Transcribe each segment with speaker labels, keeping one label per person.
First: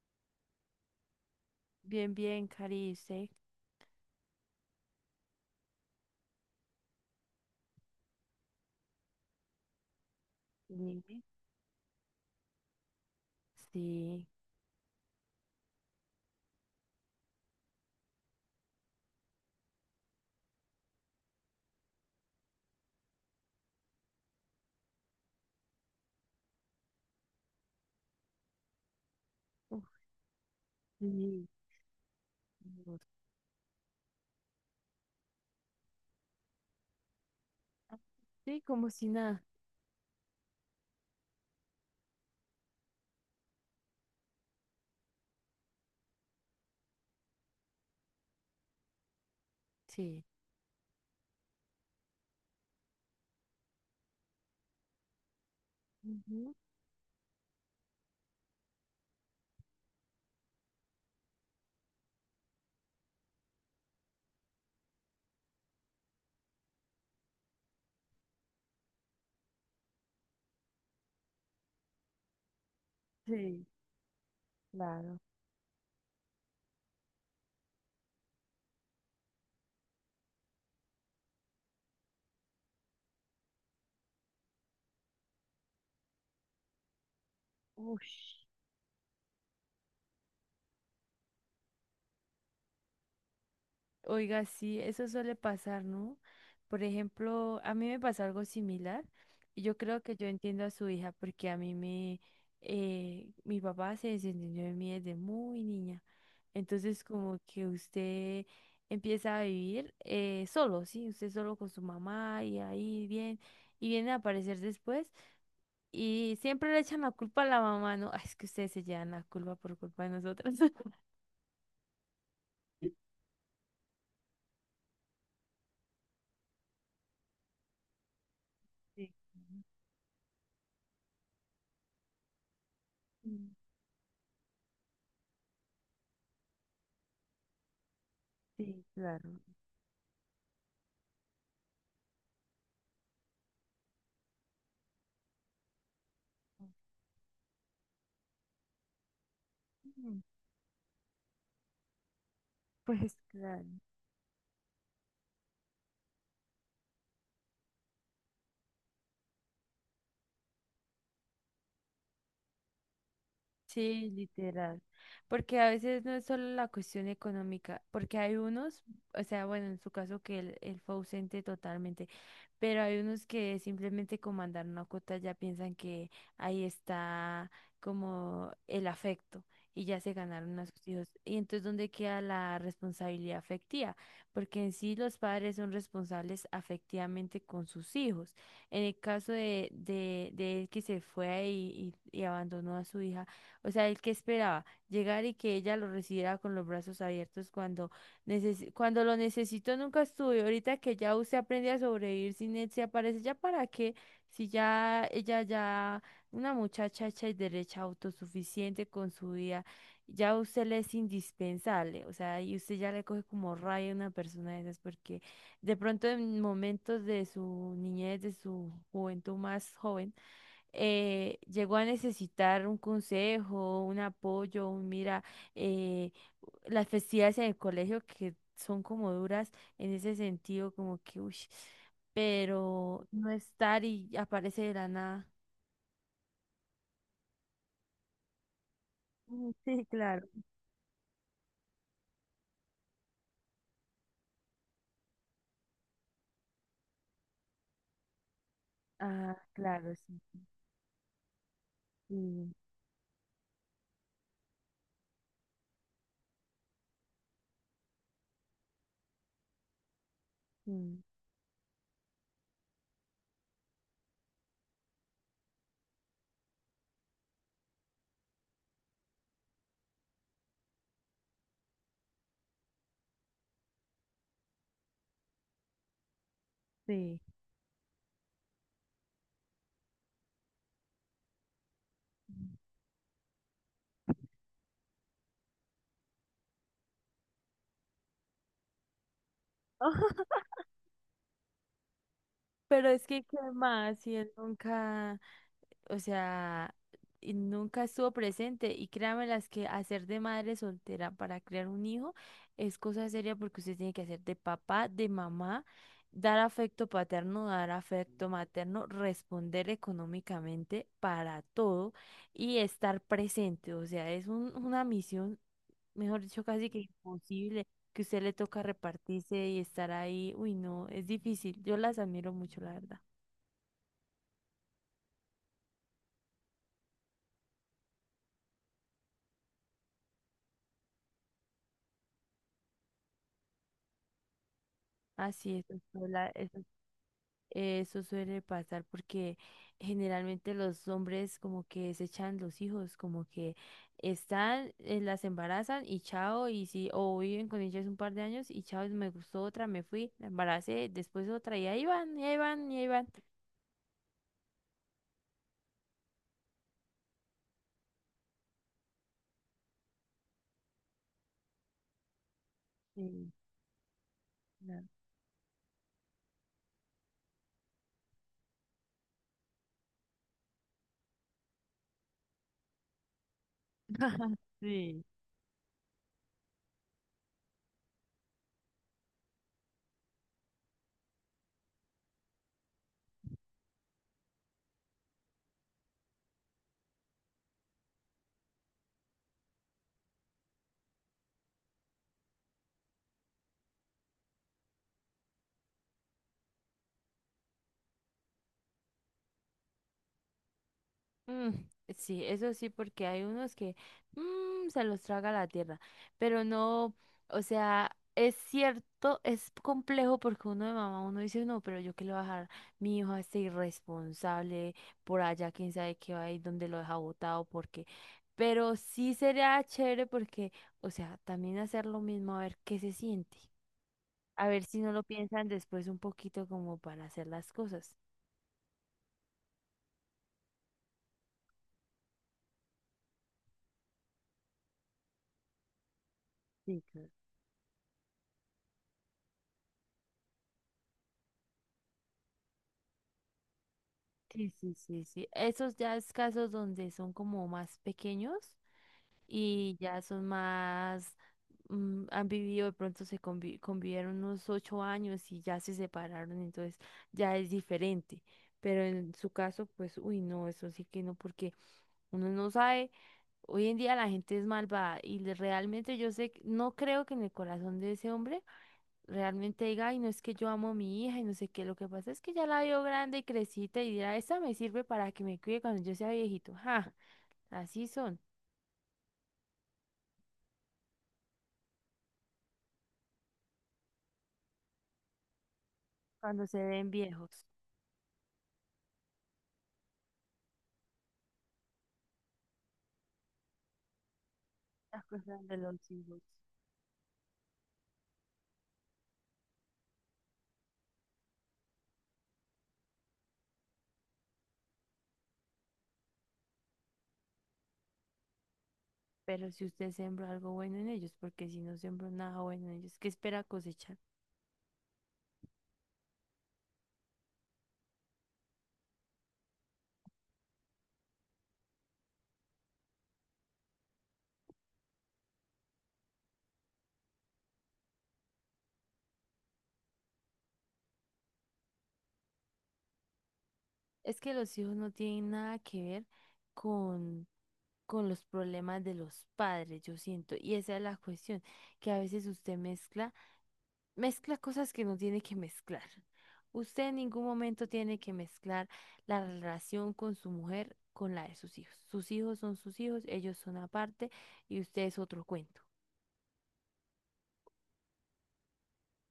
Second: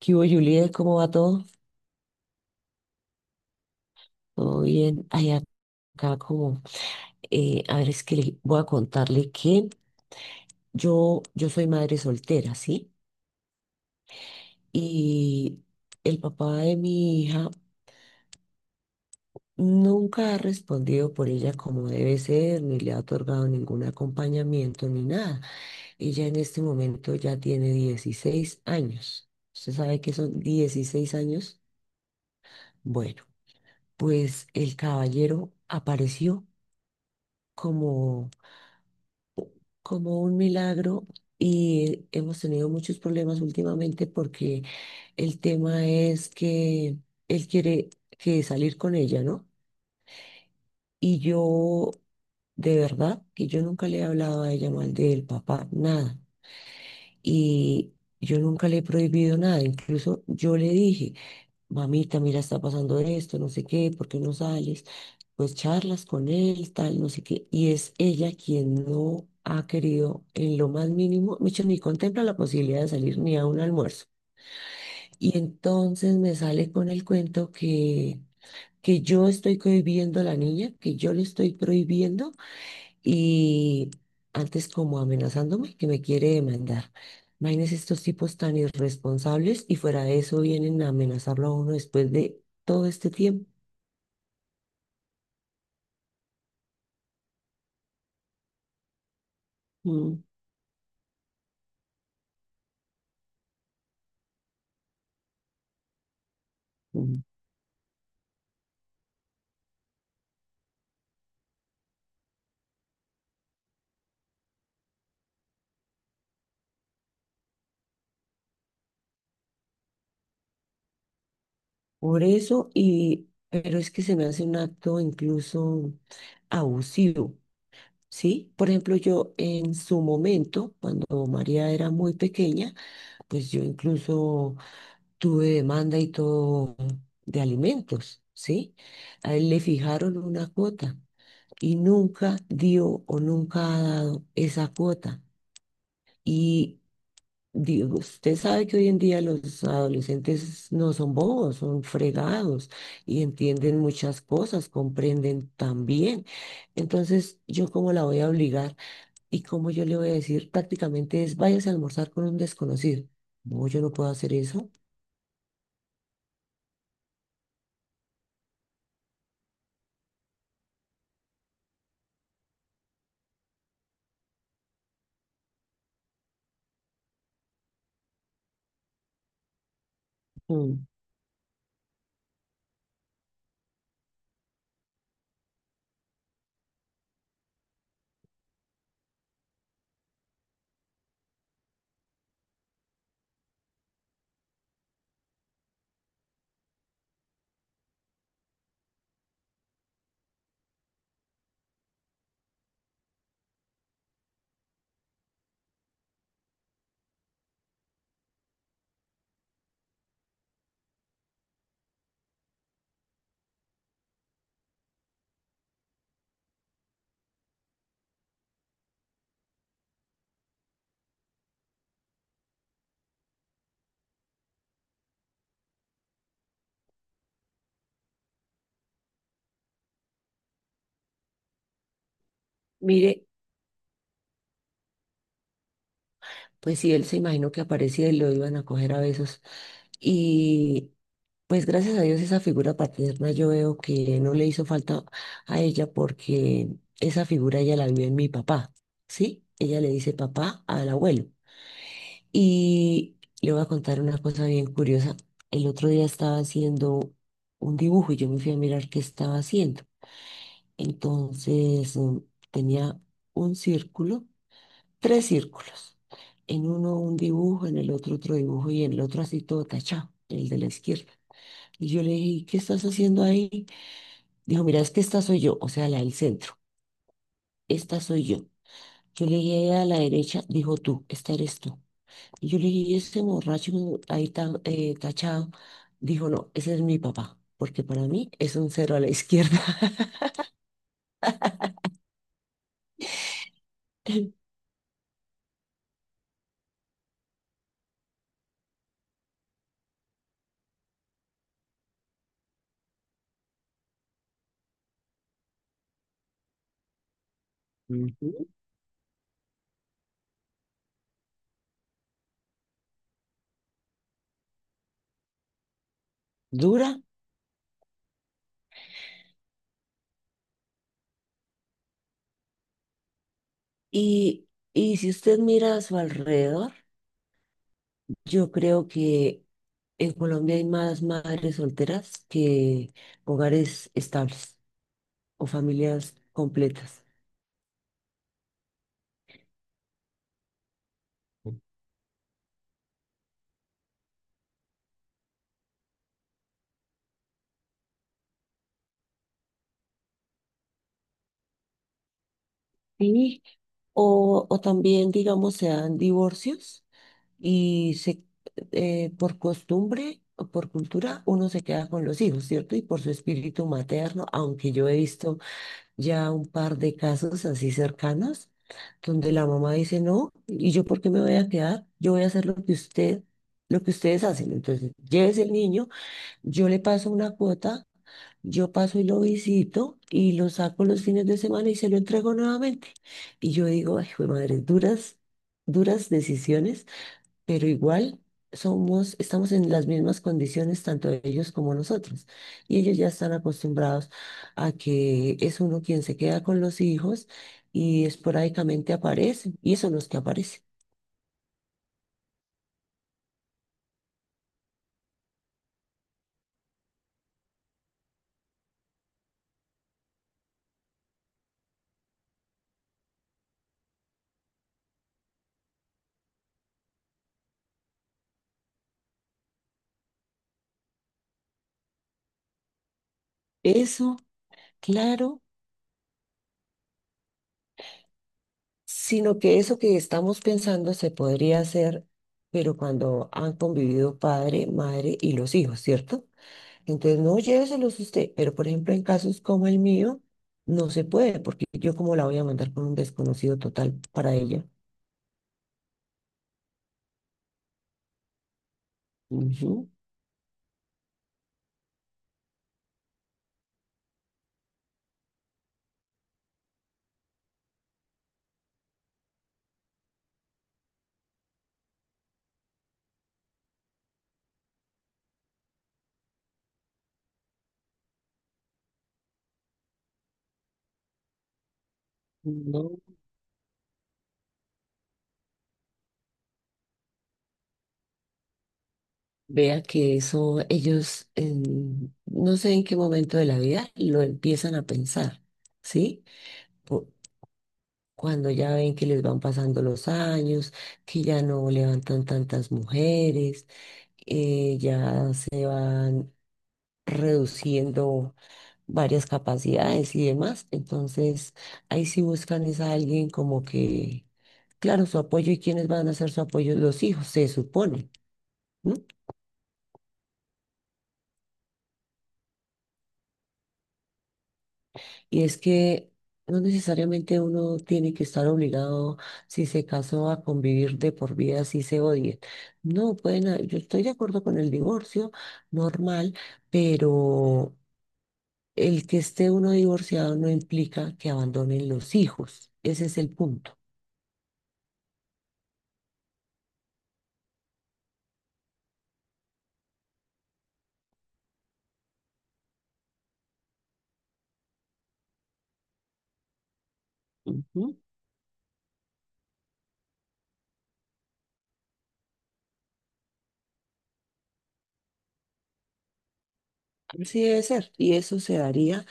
Speaker 1: ¿Qué hubo, Juliet? ¿Cómo va todo?
Speaker 2: Bien, bien, Cari, ¿usted?
Speaker 1: ¿Todo bien? Ay, acá como, a ver, es que le voy a contarle que
Speaker 2: Sí,
Speaker 1: yo soy madre soltera, ¿sí?
Speaker 2: sí.
Speaker 1: Y el papá de mi hija nunca ha respondido por ella como debe ser, ni le ha otorgado ningún acompañamiento, ni nada. Ella en este momento ya tiene 16 años. ¿Usted
Speaker 2: Uf,
Speaker 1: sabe que son dieciséis
Speaker 2: sí,
Speaker 1: años?
Speaker 2: Dios.
Speaker 1: Bueno, pues el caballero apareció como
Speaker 2: Sí, como si nada.
Speaker 1: como un milagro y hemos tenido muchos problemas últimamente porque el tema es que él quiere que salir con ella, ¿no?
Speaker 2: Sí.
Speaker 1: Y yo, de verdad, que yo nunca le he hablado a ella mal del papá, nada.
Speaker 2: Ujú,
Speaker 1: Y yo nunca le he prohibido nada. Incluso yo le dije mamita, mira, está pasando esto, no sé qué, ¿por qué no sales? Pues charlas con él, tal, no sé qué. Y es ella quien no ha querido en lo más mínimo, mucho ni contempla la posibilidad de salir ni a un
Speaker 2: sí,
Speaker 1: almuerzo.
Speaker 2: claro.
Speaker 1: Y entonces me sale con el cuento que yo estoy cohibiendo a la niña, que yo le estoy prohibiendo y antes como amenazándome que me quiere demandar. Imagínense estos tipos
Speaker 2: Ush.
Speaker 1: tan irresponsables y fuera de eso vienen a amenazarlo a uno después de todo este tiempo.
Speaker 2: Oiga, sí, eso suele pasar, ¿no? Por ejemplo, a mí me pasó algo similar y yo creo que
Speaker 1: Mm,
Speaker 2: yo entiendo a su hija porque mi papá se desentendió de mí desde muy niña. Entonces,
Speaker 1: mm.
Speaker 2: como que usted empieza a vivir solo, ¿sí? Usted solo con su mamá y ahí bien, y viene a aparecer después y siempre le echan la culpa a la mamá, ¿no? Ay, es que ustedes se llevan la culpa por culpa de nosotras.
Speaker 1: Por eso, y, pero es que se me hace un acto incluso abusivo, ¿sí? Por ejemplo,
Speaker 2: Sí,
Speaker 1: yo en su momento, cuando María era muy pequeña, pues yo incluso tuve demanda y todo de alimentos, ¿sí?
Speaker 2: sí, claro.
Speaker 1: A él le fijaron una cuota y nunca dio o nunca ha dado esa cuota. Y digo, usted sabe que hoy en día los
Speaker 2: Mm,
Speaker 1: adolescentes no son bobos, son fregados
Speaker 2: pues
Speaker 1: y
Speaker 2: claro.
Speaker 1: entienden muchas cosas, comprenden también. Entonces, ¿yo cómo la voy a obligar y cómo yo le voy a decir prácticamente es váyase a almorzar con un desconocido? No, yo no
Speaker 2: Sí,
Speaker 1: puedo hacer eso.
Speaker 2: literal. Porque a veces no es solo la cuestión económica, porque hay unos, o sea, bueno, en su caso que él fue ausente totalmente, pero hay unos que simplemente con mandar una cuota ya piensan que ahí está como el afecto y ya se ganaron a
Speaker 1: Mm.
Speaker 2: sus hijos. Y entonces, ¿dónde queda la responsabilidad afectiva? Porque en sí los padres son responsables afectivamente con sus hijos. En el caso de él que se fue y abandonó a su hija. O sea, él que esperaba llegar y que ella lo recibiera con los brazos abiertos cuando, cuando lo necesitó nunca estuvo. Y ahorita que ya usted aprende a sobrevivir sin él, se aparece ya para qué, si ya ella ya, una muchacha hecha y derecha, autosuficiente con su vida, ya usted le es indispensable. O sea, y usted ya le coge como raya a una persona de esas porque de pronto en momentos de su niñez, de su juventud más joven, llegó a necesitar un consejo, un apoyo, un mira, eh, las festividades en el colegio que son como duras en ese sentido, como que, uy, pero
Speaker 1: Mire,
Speaker 2: no estar y aparece de la nada.
Speaker 1: pues si él se imaginó que aparecía y lo iban a coger a besos.
Speaker 2: Mm, sí, claro.
Speaker 1: Y pues gracias a Dios esa figura paterna yo veo que no le hizo falta a ella porque esa figura ella la vio en mi papá,
Speaker 2: Ah,
Speaker 1: ¿sí? Ella le
Speaker 2: claro,
Speaker 1: dice
Speaker 2: sí.
Speaker 1: papá al abuelo.
Speaker 2: Sí,
Speaker 1: Y le voy a contar una cosa bien curiosa. El otro día estaba haciendo un dibujo y yo me fui a mirar qué estaba haciendo.
Speaker 2: sí,
Speaker 1: Entonces tenía un círculo, tres círculos. En uno un dibujo, en el otro otro dibujo y en el otro así todo tachado, el de la izquierda. Y yo le dije, ¿qué estás haciendo ahí? Dijo, mira, es que esta soy yo, o sea, la del centro,
Speaker 2: sí.
Speaker 1: esta soy yo. Yo le dije a la derecha, dijo tú, esta eres tú. Y yo le dije, "¿Y ese borracho ahí tan tachado? Dijo, no, ese es mi papá, porque para mí es un cero a la izquierda.
Speaker 2: Pero es que, ¿qué más? Si él nunca, o sea, y nunca estuvo presente. Y créanme las que hacer de madre soltera para crear un hijo es cosa seria porque usted tiene que hacer de papá, de mamá, dar afecto paterno, dar afecto
Speaker 1: Ujú.
Speaker 2: materno, responder económicamente para todo y estar presente. O sea, es una misión, mejor dicho, casi que
Speaker 1: Dura.
Speaker 2: imposible, que usted le toca repartirse y estar ahí, uy, no, es difícil. Yo las admiro mucho, la verdad.
Speaker 1: Y, y si usted mira a su alrededor, yo creo que en Colombia hay más madres solteras que hogares estables o
Speaker 2: Así es,
Speaker 1: familias
Speaker 2: doctora, eso
Speaker 1: completas.
Speaker 2: Eso Suele pasar porque generalmente los hombres como que desechan los hijos, como que están, las embarazan y chao, y si, o viven con ellas un par de años y chao, me gustó otra, me fui, la embaracé, después otra, y ahí van, y ahí van, y ahí van.
Speaker 1: Sí, o también, digamos, se dan divorcios y se, por costumbre o por cultura uno se queda con los hijos, ¿cierto? Y por su
Speaker 2: Sí,
Speaker 1: espíritu materno, aunque
Speaker 2: claro.
Speaker 1: yo he visto ya un par de casos así cercanos, donde la mamá dice, no, ¿y yo por qué me voy a quedar? Yo voy a hacer lo que usted, lo que ustedes hacen. Entonces,
Speaker 2: Sí.
Speaker 1: llévese el niño, yo le paso una cuota, yo paso y lo visito y lo saco los fines de semana y se lo entrego nuevamente. Y yo digo, ay, jue madre, duras, duras decisiones, pero igual somos, estamos en las mismas condiciones, tanto ellos como nosotros. Y ellos ya están acostumbrados a que es uno quien se queda con los hijos y esporádicamente aparecen, y son los que aparecen.
Speaker 2: Mm, sí, eso sí, porque hay unos que se los traga la tierra, pero no, o sea, es cierto, es complejo porque uno de mamá, uno dice, no, pero yo qué le voy a dejar mi hijo a este irresponsable por allá, quién sabe qué va a ir, dónde lo deja botado, porque, pero sí sería chévere porque, o sea, también hacer lo mismo, a ver qué se siente,
Speaker 1: Eso,
Speaker 2: a ver si no lo
Speaker 1: claro,
Speaker 2: piensan después un poquito como para hacer las cosas.
Speaker 1: sino que eso que estamos pensando se podría hacer, pero cuando han convivido padre, madre y los hijos, ¿cierto?
Speaker 2: Sí, claro.
Speaker 1: Entonces, no lléveselos usted, pero por ejemplo, en casos como el mío, no se puede, porque yo cómo la voy a mandar con un desconocido total para
Speaker 2: Sí,
Speaker 1: ella.
Speaker 2: sí, sí, sí. Esos ya es casos donde son como más pequeños y
Speaker 1: Ujú.
Speaker 2: ya son más, han vivido, de pronto convivieron unos 8 años y ya se separaron, entonces ya es diferente. Pero en su caso, pues, uy, no, eso sí que no, porque uno no sabe, hoy en día la gente es malvada y realmente yo sé, no creo que en el corazón de ese hombre realmente diga, ay, no es que yo amo a mi hija y no sé qué, lo que pasa es que ya la veo
Speaker 1: No,
Speaker 2: grande y crecita y dirá, esa me sirve para que me cuide cuando yo sea viejito. Ja, así son
Speaker 1: vea que eso ellos en- no sé en qué momento de la vida lo empiezan a pensar, ¿sí?
Speaker 2: cuando se ven
Speaker 1: Po-
Speaker 2: viejos,
Speaker 1: cuando ya ven que les van pasando los años, que ya no levantan tantas mujeres,
Speaker 2: las
Speaker 1: ya
Speaker 2: cosas de
Speaker 1: se
Speaker 2: los hijos.
Speaker 1: van reduciendo varias capacidades y demás. Entonces, ahí sí buscan es a alguien como que, claro, su apoyo y quiénes van a ser su apoyo, los hijos, se supone, ¿no?
Speaker 2: Pero si usted sembró algo bueno en ellos, porque si no sembró nada bueno en ellos, ¿qué espera cosechar?
Speaker 1: Y es que no necesariamente uno tiene que estar obligado, si se casó, a convivir de por vida, si se odien. No, pueden, ha- yo estoy de acuerdo con el divorcio normal, pero el que esté uno divorciado no implica que abandonen los hijos. Ese es el punto.
Speaker 2: Es que los hijos no tienen nada que ver con, con los problemas de los padres, yo siento. Y esa es la cuestión, que a veces usted mezcla cosas que no tiene que mezclar. Usted en ningún momento
Speaker 1: Ujú.
Speaker 2: tiene que mezclar la relación con su mujer con la de sus hijos. Sus hijos son sus hijos, ellos son aparte y usted es otro cuento.
Speaker 1: Así debe ser. Y eso se daría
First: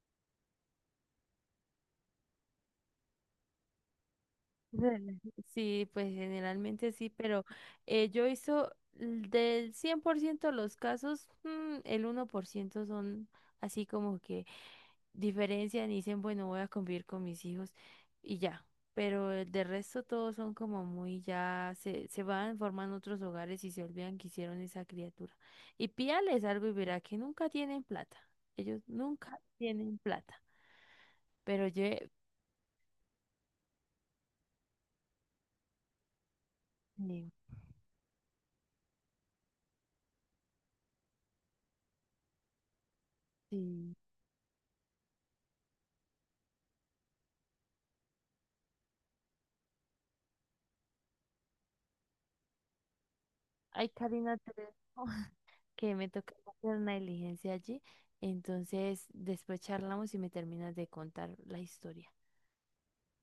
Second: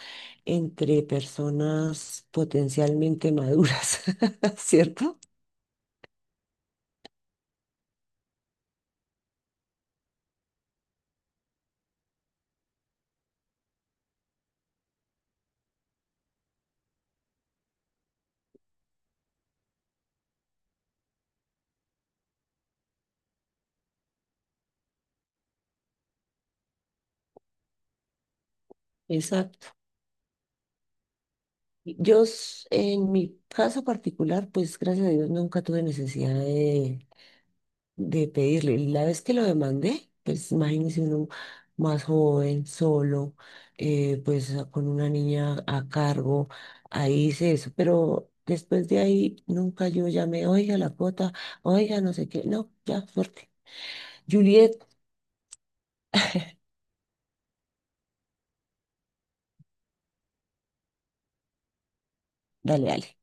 Speaker 1: entre personas potencialmente maduras, ¿cierto?
Speaker 2: Ujú. Sí, pues generalmente sí, pero yo hizo del 100% los casos, el 1% son así como que diferencian y dicen, bueno, voy a convivir con mis hijos y ya. Pero de resto todos son como muy ya, se van, forman otros hogares y se olvidan que hicieron esa criatura. Y pídales algo y verá que nunca tienen plata. Ellos nunca
Speaker 1: Exacto.
Speaker 2: tienen plata. Pero yo,
Speaker 1: Yo s- en mi caso particular, pues gracias a Dios nunca tuve necesidad
Speaker 2: sí,
Speaker 1: de pedirlo. Y la vez que lo demandé, pues imagínese uno más joven, solo,
Speaker 2: sí.
Speaker 1: pues a- con una niña a cargo, ahí hice eso. Pero después de ahí nunca yo llamé, oiga la cuota, oiga no sé qué, no, ya, fuerte.
Speaker 2: Ay, Karina, te
Speaker 1: Juliet,
Speaker 2: dejo, que me toca hacer una diligencia allí. Entonces, después charlamos y me terminas de contar la historia.
Speaker 1: dale, dale.